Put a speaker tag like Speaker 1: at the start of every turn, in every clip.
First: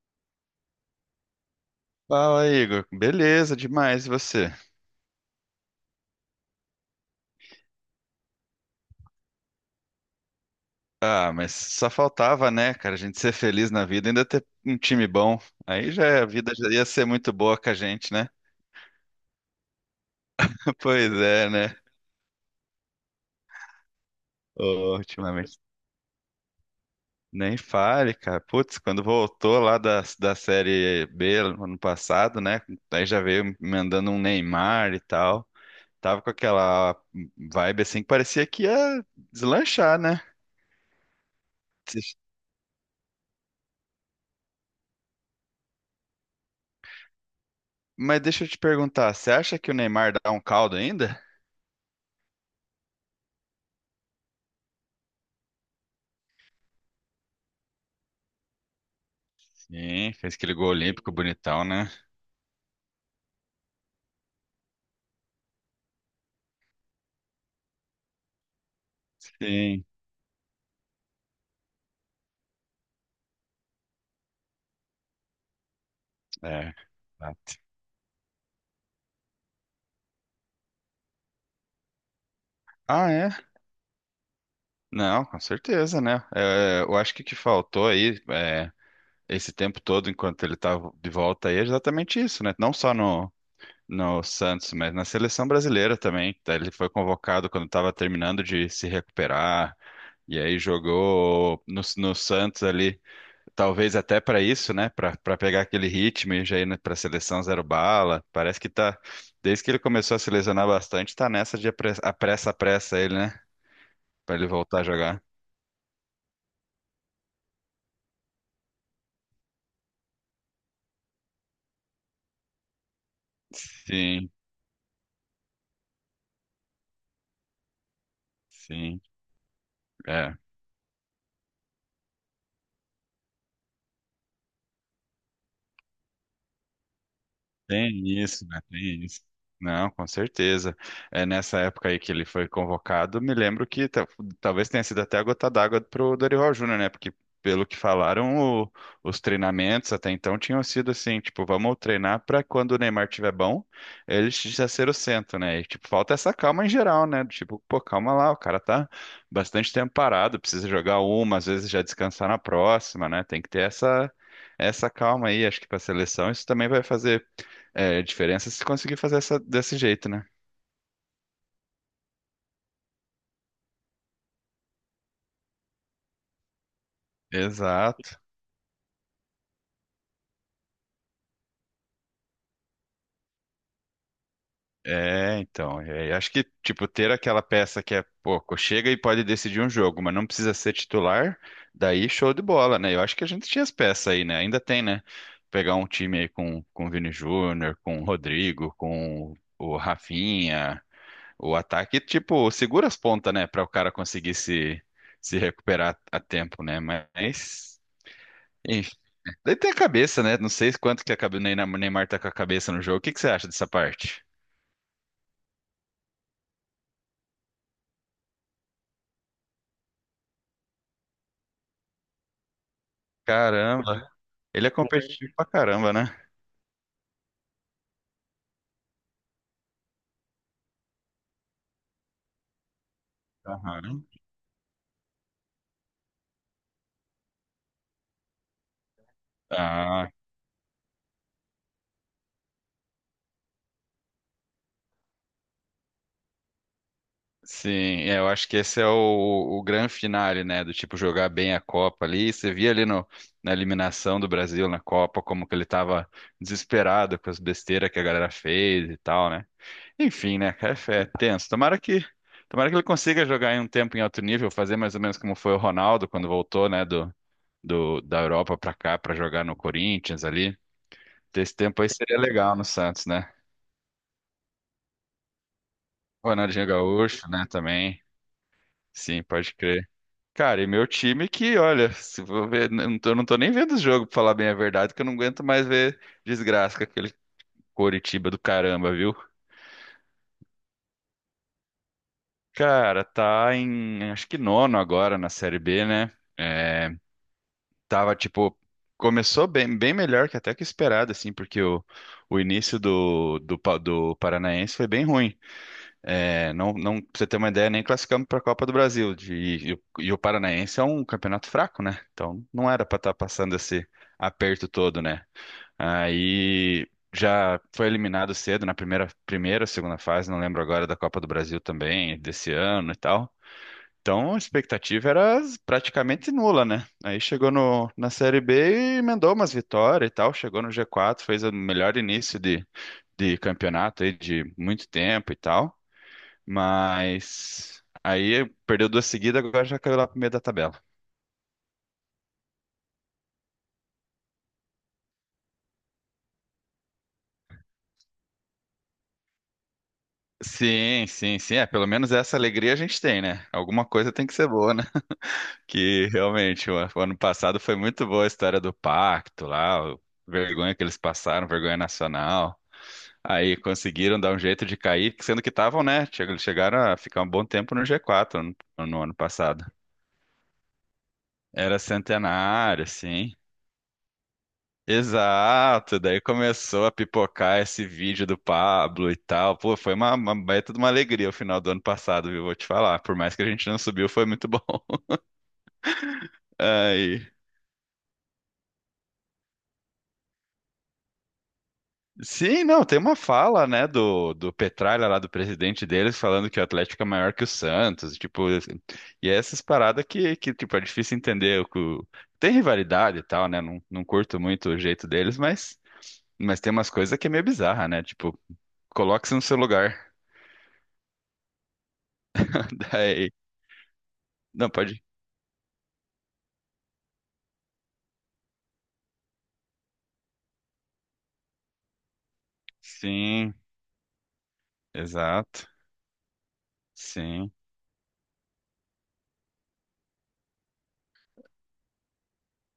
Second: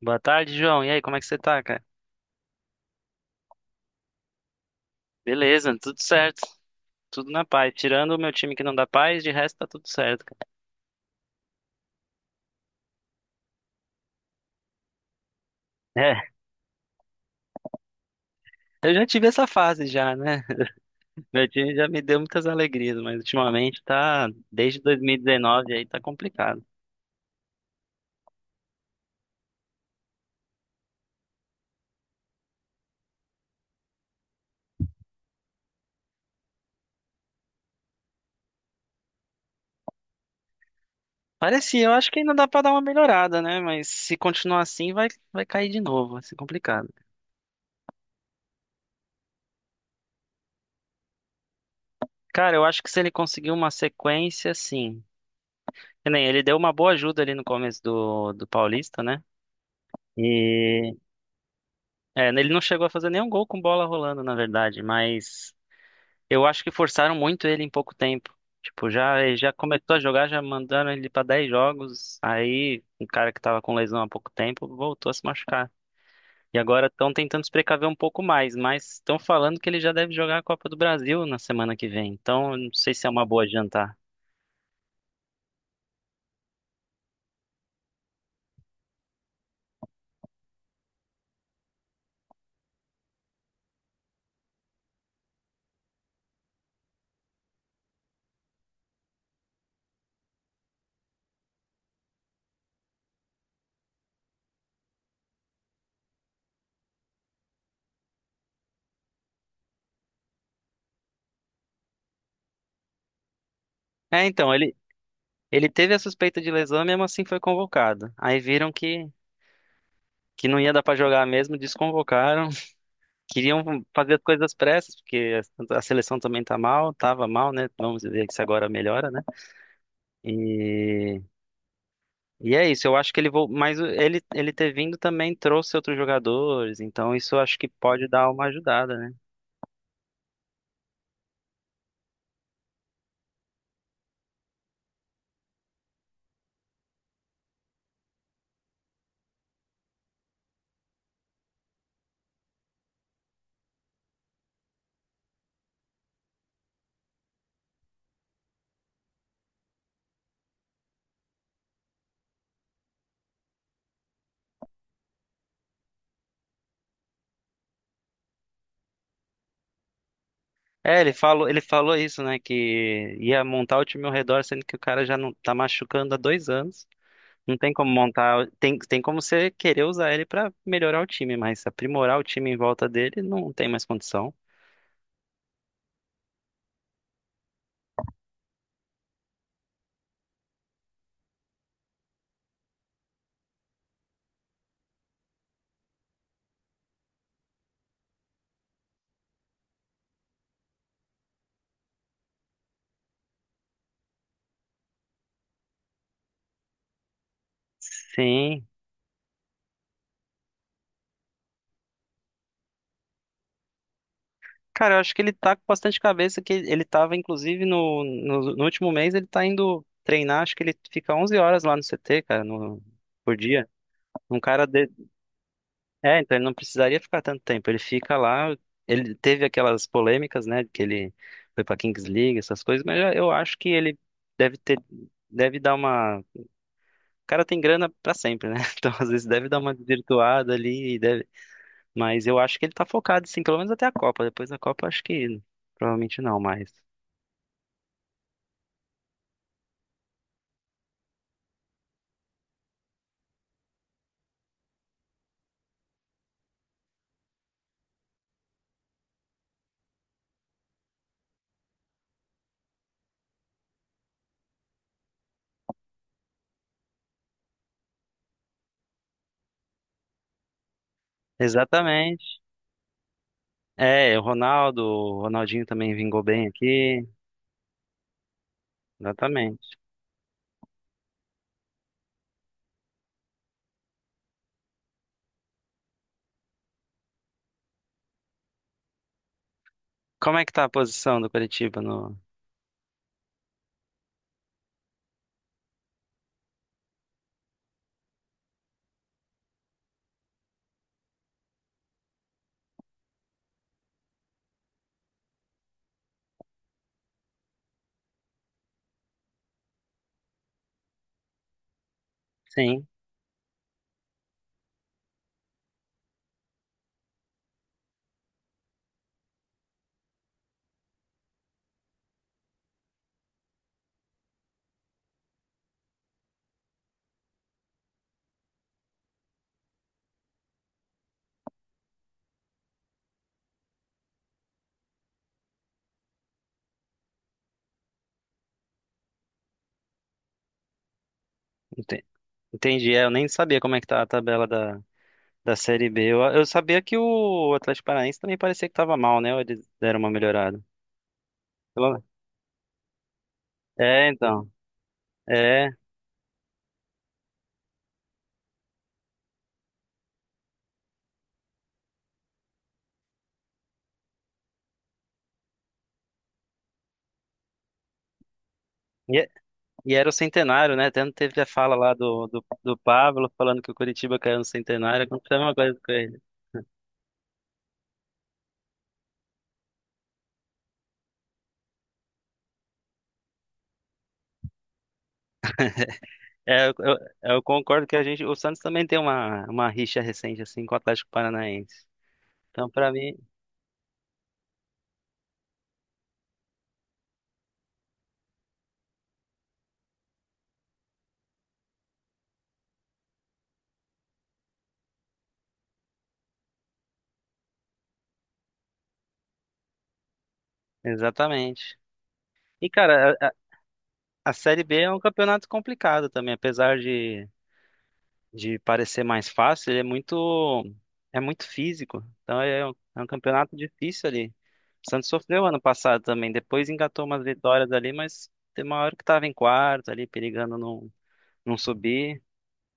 Speaker 1: Boa tarde, João. E aí, como é que você tá, cara?
Speaker 2: Fala, Igor. Beleza, demais. E você?
Speaker 1: Beleza, tudo certo. Tudo na paz. Tirando o meu time que não dá paz, de resto tá tudo certo, cara.
Speaker 2: Ah, mas só faltava, né, cara, a gente ser feliz na vida, e ainda ter um time bom. Aí já
Speaker 1: É,
Speaker 2: a vida já ia ser muito boa com a gente, né?
Speaker 1: eu já tive essa fase já, né?
Speaker 2: Pois
Speaker 1: Meu
Speaker 2: é,
Speaker 1: time
Speaker 2: né?
Speaker 1: já me deu muitas alegrias, mas ultimamente desde
Speaker 2: Ô, ultimamente.
Speaker 1: 2019 aí tá complicado.
Speaker 2: Nem fale, cara. Putz, quando voltou lá da Série B ano passado, né? Aí já veio mandando um Neymar e tal. Tava com aquela vibe assim que parecia que ia deslanchar, né?
Speaker 1: Parecia, eu acho que ainda dá pra dar uma melhorada, né? Mas se continuar assim, vai cair de novo, vai ser complicado.
Speaker 2: Mas deixa eu te perguntar, você acha que o Neymar dá um caldo ainda?
Speaker 1: Cara, eu acho que se ele conseguir uma sequência, sim. Que nem ele deu uma boa ajuda ali no começo do Paulista, né?
Speaker 2: Sim, fez aquele gol
Speaker 1: E
Speaker 2: olímpico bonitão, né?
Speaker 1: É, ele não chegou a fazer nenhum gol com bola rolando, na verdade, mas eu acho que forçaram muito ele em pouco tempo. Tipo, já ele já
Speaker 2: Sim,
Speaker 1: começou a jogar, já mandaram ele pra 10 jogos. Aí, um cara que tava com lesão há pouco tempo voltou a se machucar. E
Speaker 2: é.
Speaker 1: agora estão tentando se
Speaker 2: Exato.
Speaker 1: precaver um pouco mais, mas estão falando que ele já deve jogar a Copa do Brasil na semana que vem. Então, eu não sei se é
Speaker 2: Ah,
Speaker 1: uma
Speaker 2: é?
Speaker 1: boa adiantar.
Speaker 2: Não, com certeza, né? É, eu acho que o que faltou aí, é, esse tempo todo, enquanto ele estava de volta aí, é exatamente isso, né? Não só no Santos, mas na seleção brasileira também. Tá? Ele foi convocado quando estava terminando de se recuperar, e aí jogou no Santos ali. Talvez até para isso, né? Para pegar aquele ritmo e já ir para a seleção zero bala. Parece que tá. Desde que ele começou a se lesionar bastante, tá nessa de apressa, apressa, apressa ele, né?
Speaker 1: É,
Speaker 2: Para ele
Speaker 1: então, ele,
Speaker 2: voltar a jogar.
Speaker 1: ele teve a suspeita de lesão, e mesmo assim foi convocado. Aí viram que não ia dar pra jogar mesmo, desconvocaram. Queriam fazer as
Speaker 2: Sim,
Speaker 1: coisas pressas, porque a seleção também tá mal, tava mal, né? Vamos ver se agora
Speaker 2: sim.
Speaker 1: melhora, né?
Speaker 2: É.
Speaker 1: E, e é isso, eu acho que ele vou, mas ele ter vindo também trouxe outros jogadores, então isso eu acho que
Speaker 2: Tem
Speaker 1: pode dar uma
Speaker 2: isso, né?
Speaker 1: ajudada,
Speaker 2: Tem
Speaker 1: né?
Speaker 2: isso. Não, com certeza. É nessa época aí que ele foi convocado, me lembro que talvez tenha sido até a gota d'água pro Dorival Júnior, né? Porque pelo que falaram, o- os treinamentos até então tinham sido assim, tipo, vamos treinar para quando o Neymar tiver bom, ele já ser o centro, né? E tipo, falta essa calma em geral, né? Tipo, pô, calma lá, o cara tá bastante tempo parado, precisa jogar uma, às vezes já descansar na próxima, né? Tem que ter essa calma aí, acho que para a seleção isso também vai fazer é, a diferença é se conseguir fazer essa, desse jeito, né?
Speaker 1: É, ele falou isso, né, que ia montar o time ao redor, sendo que o cara já não tá machucando há 2 anos. Não tem como
Speaker 2: Exato.
Speaker 1: montar, tem como você querer usar ele pra melhorar o time, mas aprimorar o time em volta dele não tem mais condição.
Speaker 2: É, então, é, acho que, tipo, ter aquela peça que é, pouco chega e pode decidir um jogo, mas não precisa ser titular, daí show de bola, né? Eu acho que a gente tinha as peças aí, né? Ainda tem, né? Pegar um time aí com o Vini Júnior, com o Rodrigo, com o Rafinha, o ataque, tipo, segura as pontas, né? Pra o cara conseguir se recuperar a tempo, né? Mas,
Speaker 1: Sim.
Speaker 2: daí tem a cabeça, né? Não sei quanto que a o Neymar tá com a cabeça no jogo. O que que você acha dessa parte?
Speaker 1: Cara, eu acho que ele tá com bastante cabeça, que ele tava, inclusive, no último mês, ele tá indo treinar, acho que ele fica 11 horas lá no CT, cara, no, por dia.
Speaker 2: Caramba,
Speaker 1: Um
Speaker 2: ele
Speaker 1: cara
Speaker 2: é
Speaker 1: de...
Speaker 2: competitivo pra caramba, né?
Speaker 1: É, então ele não precisaria ficar tanto tempo, ele fica lá, ele teve aquelas polêmicas, né, que ele foi pra Kings League, essas coisas, mas eu acho que ele
Speaker 2: Aham.
Speaker 1: deve ter, deve dar uma... O cara tem grana pra sempre, né? Então, às vezes, deve dar uma
Speaker 2: Ah,
Speaker 1: desvirtuada ali, e deve... mas eu acho que ele tá focado, sim, pelo menos até a Copa, depois da Copa, acho que provavelmente não mais.
Speaker 2: sim. É, eu acho que esse é o grande finale, né? Do tipo jogar bem a Copa ali. Você via ali no, na eliminação do Brasil na Copa como que ele tava desesperado com as besteiras que a galera fez e tal, né? Enfim, né? É tenso. Tomara que ele consiga jogar em um tempo em alto nível, fazer mais ou menos como foi o Ronaldo quando voltou, né? Da Europa pra cá pra jogar no Corinthians ali. Desse tempo aí seria
Speaker 1: Exatamente.
Speaker 2: legal no Santos, né?
Speaker 1: É, o Ronaldo, o Ronaldinho também vingou bem
Speaker 2: Ronaldinho
Speaker 1: aqui.
Speaker 2: Gaúcho, né, também. Sim, pode
Speaker 1: Exatamente.
Speaker 2: crer. Cara, e meu time que, olha, se vou ver, não tô nem vendo os jogos, pra falar bem a verdade, que eu não aguento mais ver desgraça com aquele Coritiba do caramba, viu?
Speaker 1: Como é que tá a posição do Coritiba no.
Speaker 2: Cara, tá em, acho que nono agora na Série B, né? É, tava, tipo, começou bem, bem melhor que até que esperado, assim, porque o início do Paranaense foi bem ruim. É, não, não, pra você ter uma ideia, nem classificamos para a Copa do Brasil. De, e o Paranaense é um campeonato fraco, né? Então não
Speaker 1: Sim,
Speaker 2: era para estar passando esse aperto todo, né? Aí já foi eliminado cedo na primeira, segunda fase, não lembro agora da Copa do Brasil também, desse ano e tal. Então a expectativa era praticamente nula, né? Aí chegou no, na Série B e emendou umas vitórias e tal, chegou no G4, fez o melhor início de campeonato aí de muito tempo e tal. Mas aí perdeu duas seguidas, agora já caiu lá pro meio da tabela.
Speaker 1: ente- entendi. É, eu nem sabia como é que tá a tabela da Série B. Eu sabia que o Atlético Paranaense também parecia que tava mal, né? Ou eles deram uma melhorada.
Speaker 2: Sim, sim, sim. É, pelo
Speaker 1: Pelo-
Speaker 2: menos essa alegria a gente tem, né? Alguma
Speaker 1: É,
Speaker 2: coisa tem que ser
Speaker 1: então.
Speaker 2: boa, né?
Speaker 1: É.
Speaker 2: Que realmente, o ano passado foi muito boa a história do pacto lá, vergonha que eles passaram, vergonha nacional. Aí conseguiram dar um jeito de cair, sendo que estavam, né? Chegaram a ficar um bom tempo no G4 no ano
Speaker 1: E, é-
Speaker 2: passado.
Speaker 1: e era o centenário, né? Até teve a fala
Speaker 2: Era
Speaker 1: lá do
Speaker 2: centenário,
Speaker 1: Pablo
Speaker 2: sim.
Speaker 1: falando que o Coritiba caiu no centenário. Aconteceu uma coisa com
Speaker 2: Exato, daí
Speaker 1: ele.
Speaker 2: começou a pipocar esse vídeo do Pablo e tal. Pô, foi uma baita de uma alegria o final do ano passado, viu? Vou te falar. Por mais que a gente não subiu, foi muito bom.
Speaker 1: É, eu, eu-
Speaker 2: Aí.
Speaker 1: eu concordo que a gente, o Santos também tem uma rixa recente assim com o Atlético Paranaense.
Speaker 2: Sim,
Speaker 1: Então,
Speaker 2: não,
Speaker 1: pra
Speaker 2: tem
Speaker 1: mim,
Speaker 2: uma fala, né, do Petralha lá, do presidente deles, falando que o Atlético é maior que o Santos, tipo, assim, e é essas paradas que, tipo, é difícil entender, o que tem rivalidade e tal, né, não curto muito o jeito deles, mas, tem umas coisas que é meio bizarra, né, tipo, coloque-se no seu lugar,
Speaker 1: exatamente. E cara, a,
Speaker 2: daí,
Speaker 1: a- a Série
Speaker 2: não,
Speaker 1: B é um
Speaker 2: pode
Speaker 1: campeonato complicado também, apesar de parecer mais fácil, ele é muito físico. Então é um
Speaker 2: sim,
Speaker 1: campeonato difícil ali. O Santos sofreu ano
Speaker 2: exato.
Speaker 1: passado também, depois engatou umas
Speaker 2: Sim.
Speaker 1: vitórias ali, mas tem uma hora que tava em quarto ali, perigando não, não subir.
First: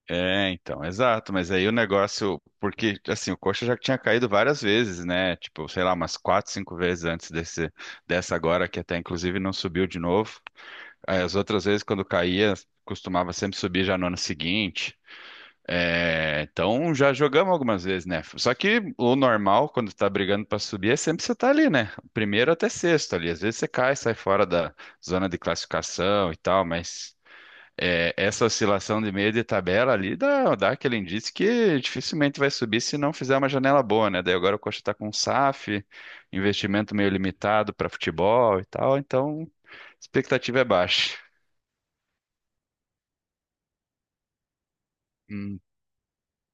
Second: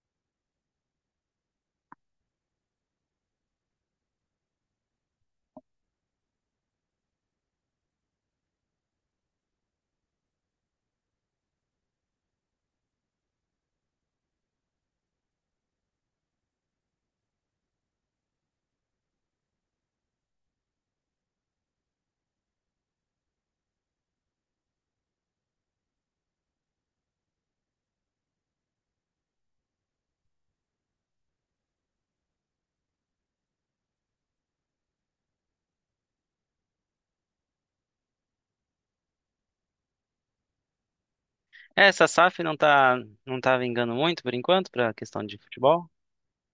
Speaker 2: É, então, exato. Mas aí o negócio, porque assim, o coxa já tinha caído várias vezes, né? Tipo, sei lá, umas quatro, cinco vezes antes dessa agora, que até inclusive não subiu de novo. Aí, as outras vezes, quando caía, costumava sempre subir já no ano seguinte. É, então já jogamos algumas vezes, né? Só que o normal, quando tá brigando pra subir, é sempre você tá ali, né? Primeiro até sexto ali. Às vezes você cai, sai fora da zona de classificação e tal, mas. É, essa oscilação de meio de tabela ali dá aquele indício que dificilmente vai subir se não fizer uma janela boa, né? Daí agora o Coxa está com um SAF, investimento meio limitado para futebol e tal, então a expectativa é baixa.
Speaker 1: É, essa SAF não tá não tá vingando muito por enquanto pra questão de
Speaker 2: Hum.
Speaker 1: futebol.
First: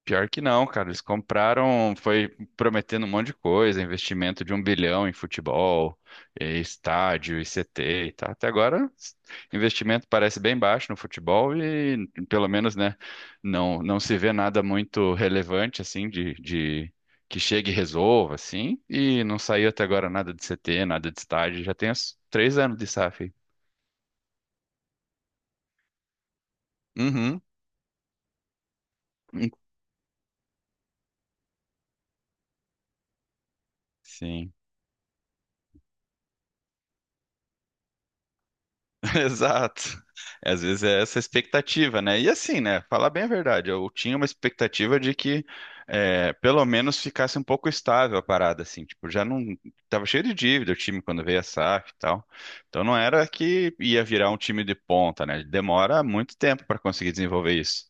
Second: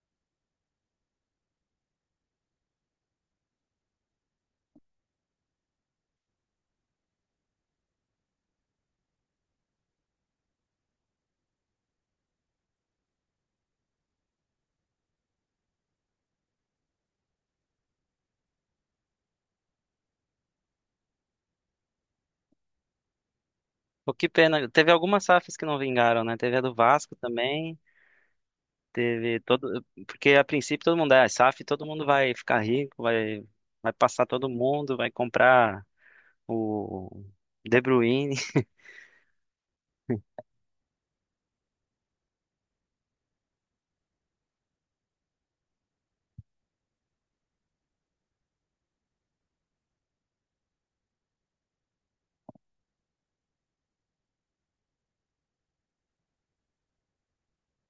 Speaker 2: Pior que não, cara. Eles compraram, foi prometendo um monte de coisa, investimento de um bilhão em futebol, estádio, ICT e tal. Até agora, investimento parece bem baixo no futebol e, pelo menos, né, não se vê nada muito relevante, assim, de que chegue e resolva, assim. E não saiu até agora nada de CT, nada de estádio. Já tem uns três anos de SAF aí.
Speaker 1: Pô, que pena. Teve algumas SAFs que não vingaram, né? Teve a do Vasco
Speaker 2: Uhum.
Speaker 1: também. Teve todo. Porque a princípio todo mundo é ah, SAF, todo mundo vai ficar rico, vai passar todo
Speaker 2: Sim.
Speaker 1: mundo, vai comprar o De Bruyne.
Speaker 2: Exato. Às vezes é essa expectativa, né? E assim, né? Falar bem a verdade, eu tinha uma expectativa de que é, pelo menos ficasse um pouco estável a parada, assim. Tipo, já não. Tava cheio de dívida o time quando veio a SAF e tal. Então não era que ia virar um time de ponta, né? Demora muito tempo para conseguir desenvolver isso.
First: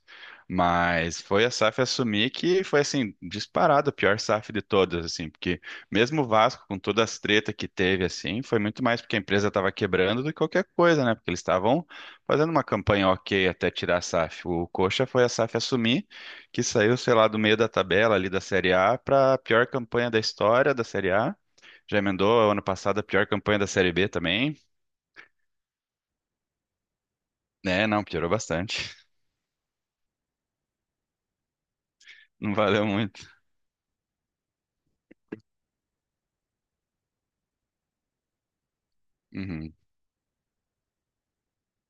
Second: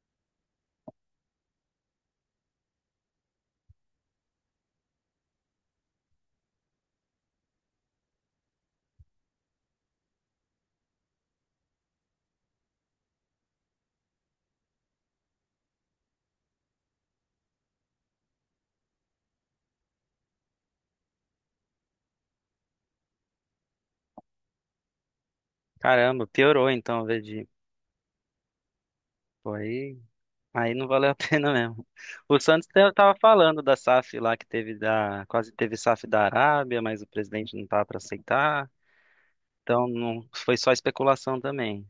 Speaker 2: Mas foi a SAF assumir que foi, assim, disparado a pior SAF de todas, assim, porque. Mesmo o Vasco, com todas as tretas que teve, assim, foi muito mais porque a empresa estava quebrando do que qualquer coisa, né? Porque eles estavam fazendo uma campanha ok até tirar a SAF. O Coxa foi a SAF assumir, que saiu, sei lá, do meio da tabela ali da Série A para a pior campanha da história da Série A. Já emendou ano passado a pior campanha da Série B também.
Speaker 1: Caramba, piorou então, ao invés de.
Speaker 2: Né, não, piorou bastante.
Speaker 1: Pô, aí não valeu a pena mesmo. O
Speaker 2: Não
Speaker 1: Santos
Speaker 2: valeu
Speaker 1: tava
Speaker 2: muito.
Speaker 1: falando da SAF lá que teve da. Quase teve SAF da Arábia, mas o presidente não tava para aceitar.
Speaker 2: Uhum.
Speaker 1: Então não foi só especulação também.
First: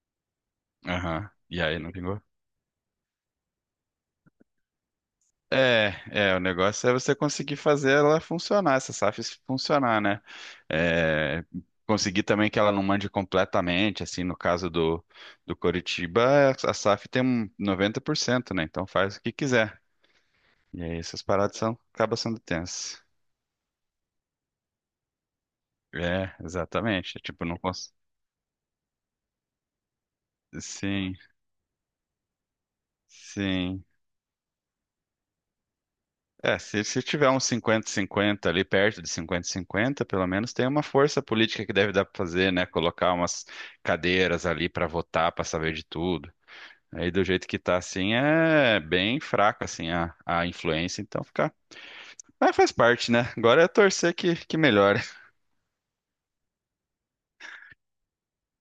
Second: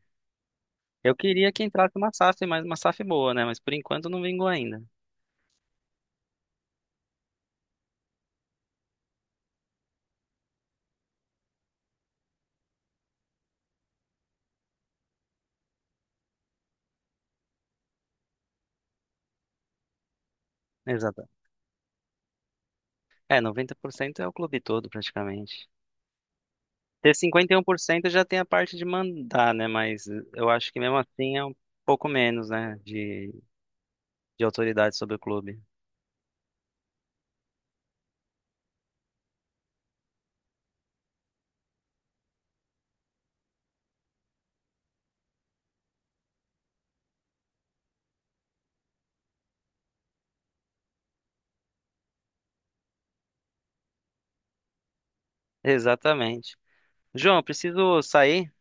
Speaker 1: Eu
Speaker 2: Aham.
Speaker 1: queria
Speaker 2: E
Speaker 1: que
Speaker 2: aí, não
Speaker 1: entrasse uma
Speaker 2: vingou?
Speaker 1: SAF, mas uma SAF boa, né? Mas por enquanto não vingou ainda.
Speaker 2: O negócio é você conseguir fazer ela funcionar, essa SAF funcionar, né? É, conseguir também que ela não mande completamente, assim, no caso do Coritiba, a SAF tem um 90%, né? Então faz o que quiser. E aí essas
Speaker 1: Exato.
Speaker 2: paradas são, acabam sendo tensas.
Speaker 1: É, 90% é o clube todo, praticamente.
Speaker 2: É,
Speaker 1: Ter
Speaker 2: exatamente. É. Tipo,
Speaker 1: cinquenta e
Speaker 2: não
Speaker 1: um por
Speaker 2: cons...
Speaker 1: cento já tem a parte de mandar, né? Mas eu acho que mesmo
Speaker 2: Sim,
Speaker 1: assim é um pouco menos, né? De,
Speaker 2: sim.
Speaker 1: de autoridade sobre o clube.
Speaker 2: É, se tiver uns 50 cinquenta ali, perto de 50 cinquenta pelo menos tem uma força política que deve dar para fazer, né? Colocar umas cadeiras ali para votar, para saber de tudo. Aí do jeito que tá assim, é bem fraca assim a influência, então fica. Mas faz parte, né? Agora é torcer que melhore.
Speaker 1: Exatamente. João, eu preciso sair.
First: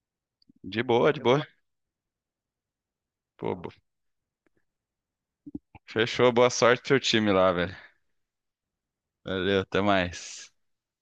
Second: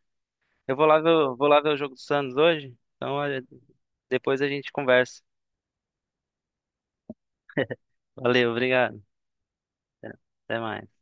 Speaker 1: Eu
Speaker 2: De
Speaker 1: vou lá ver,
Speaker 2: boa, de
Speaker 1: o-
Speaker 2: boa.
Speaker 1: vou lá ver o jogo do Santos hoje. Então, olha,
Speaker 2: Pô,
Speaker 1: depois a gente conversa.
Speaker 2: fechou, boa sorte pro seu time lá, velho.
Speaker 1: Valeu, obrigado.
Speaker 2: Valeu, até mais.
Speaker 1: Até mais.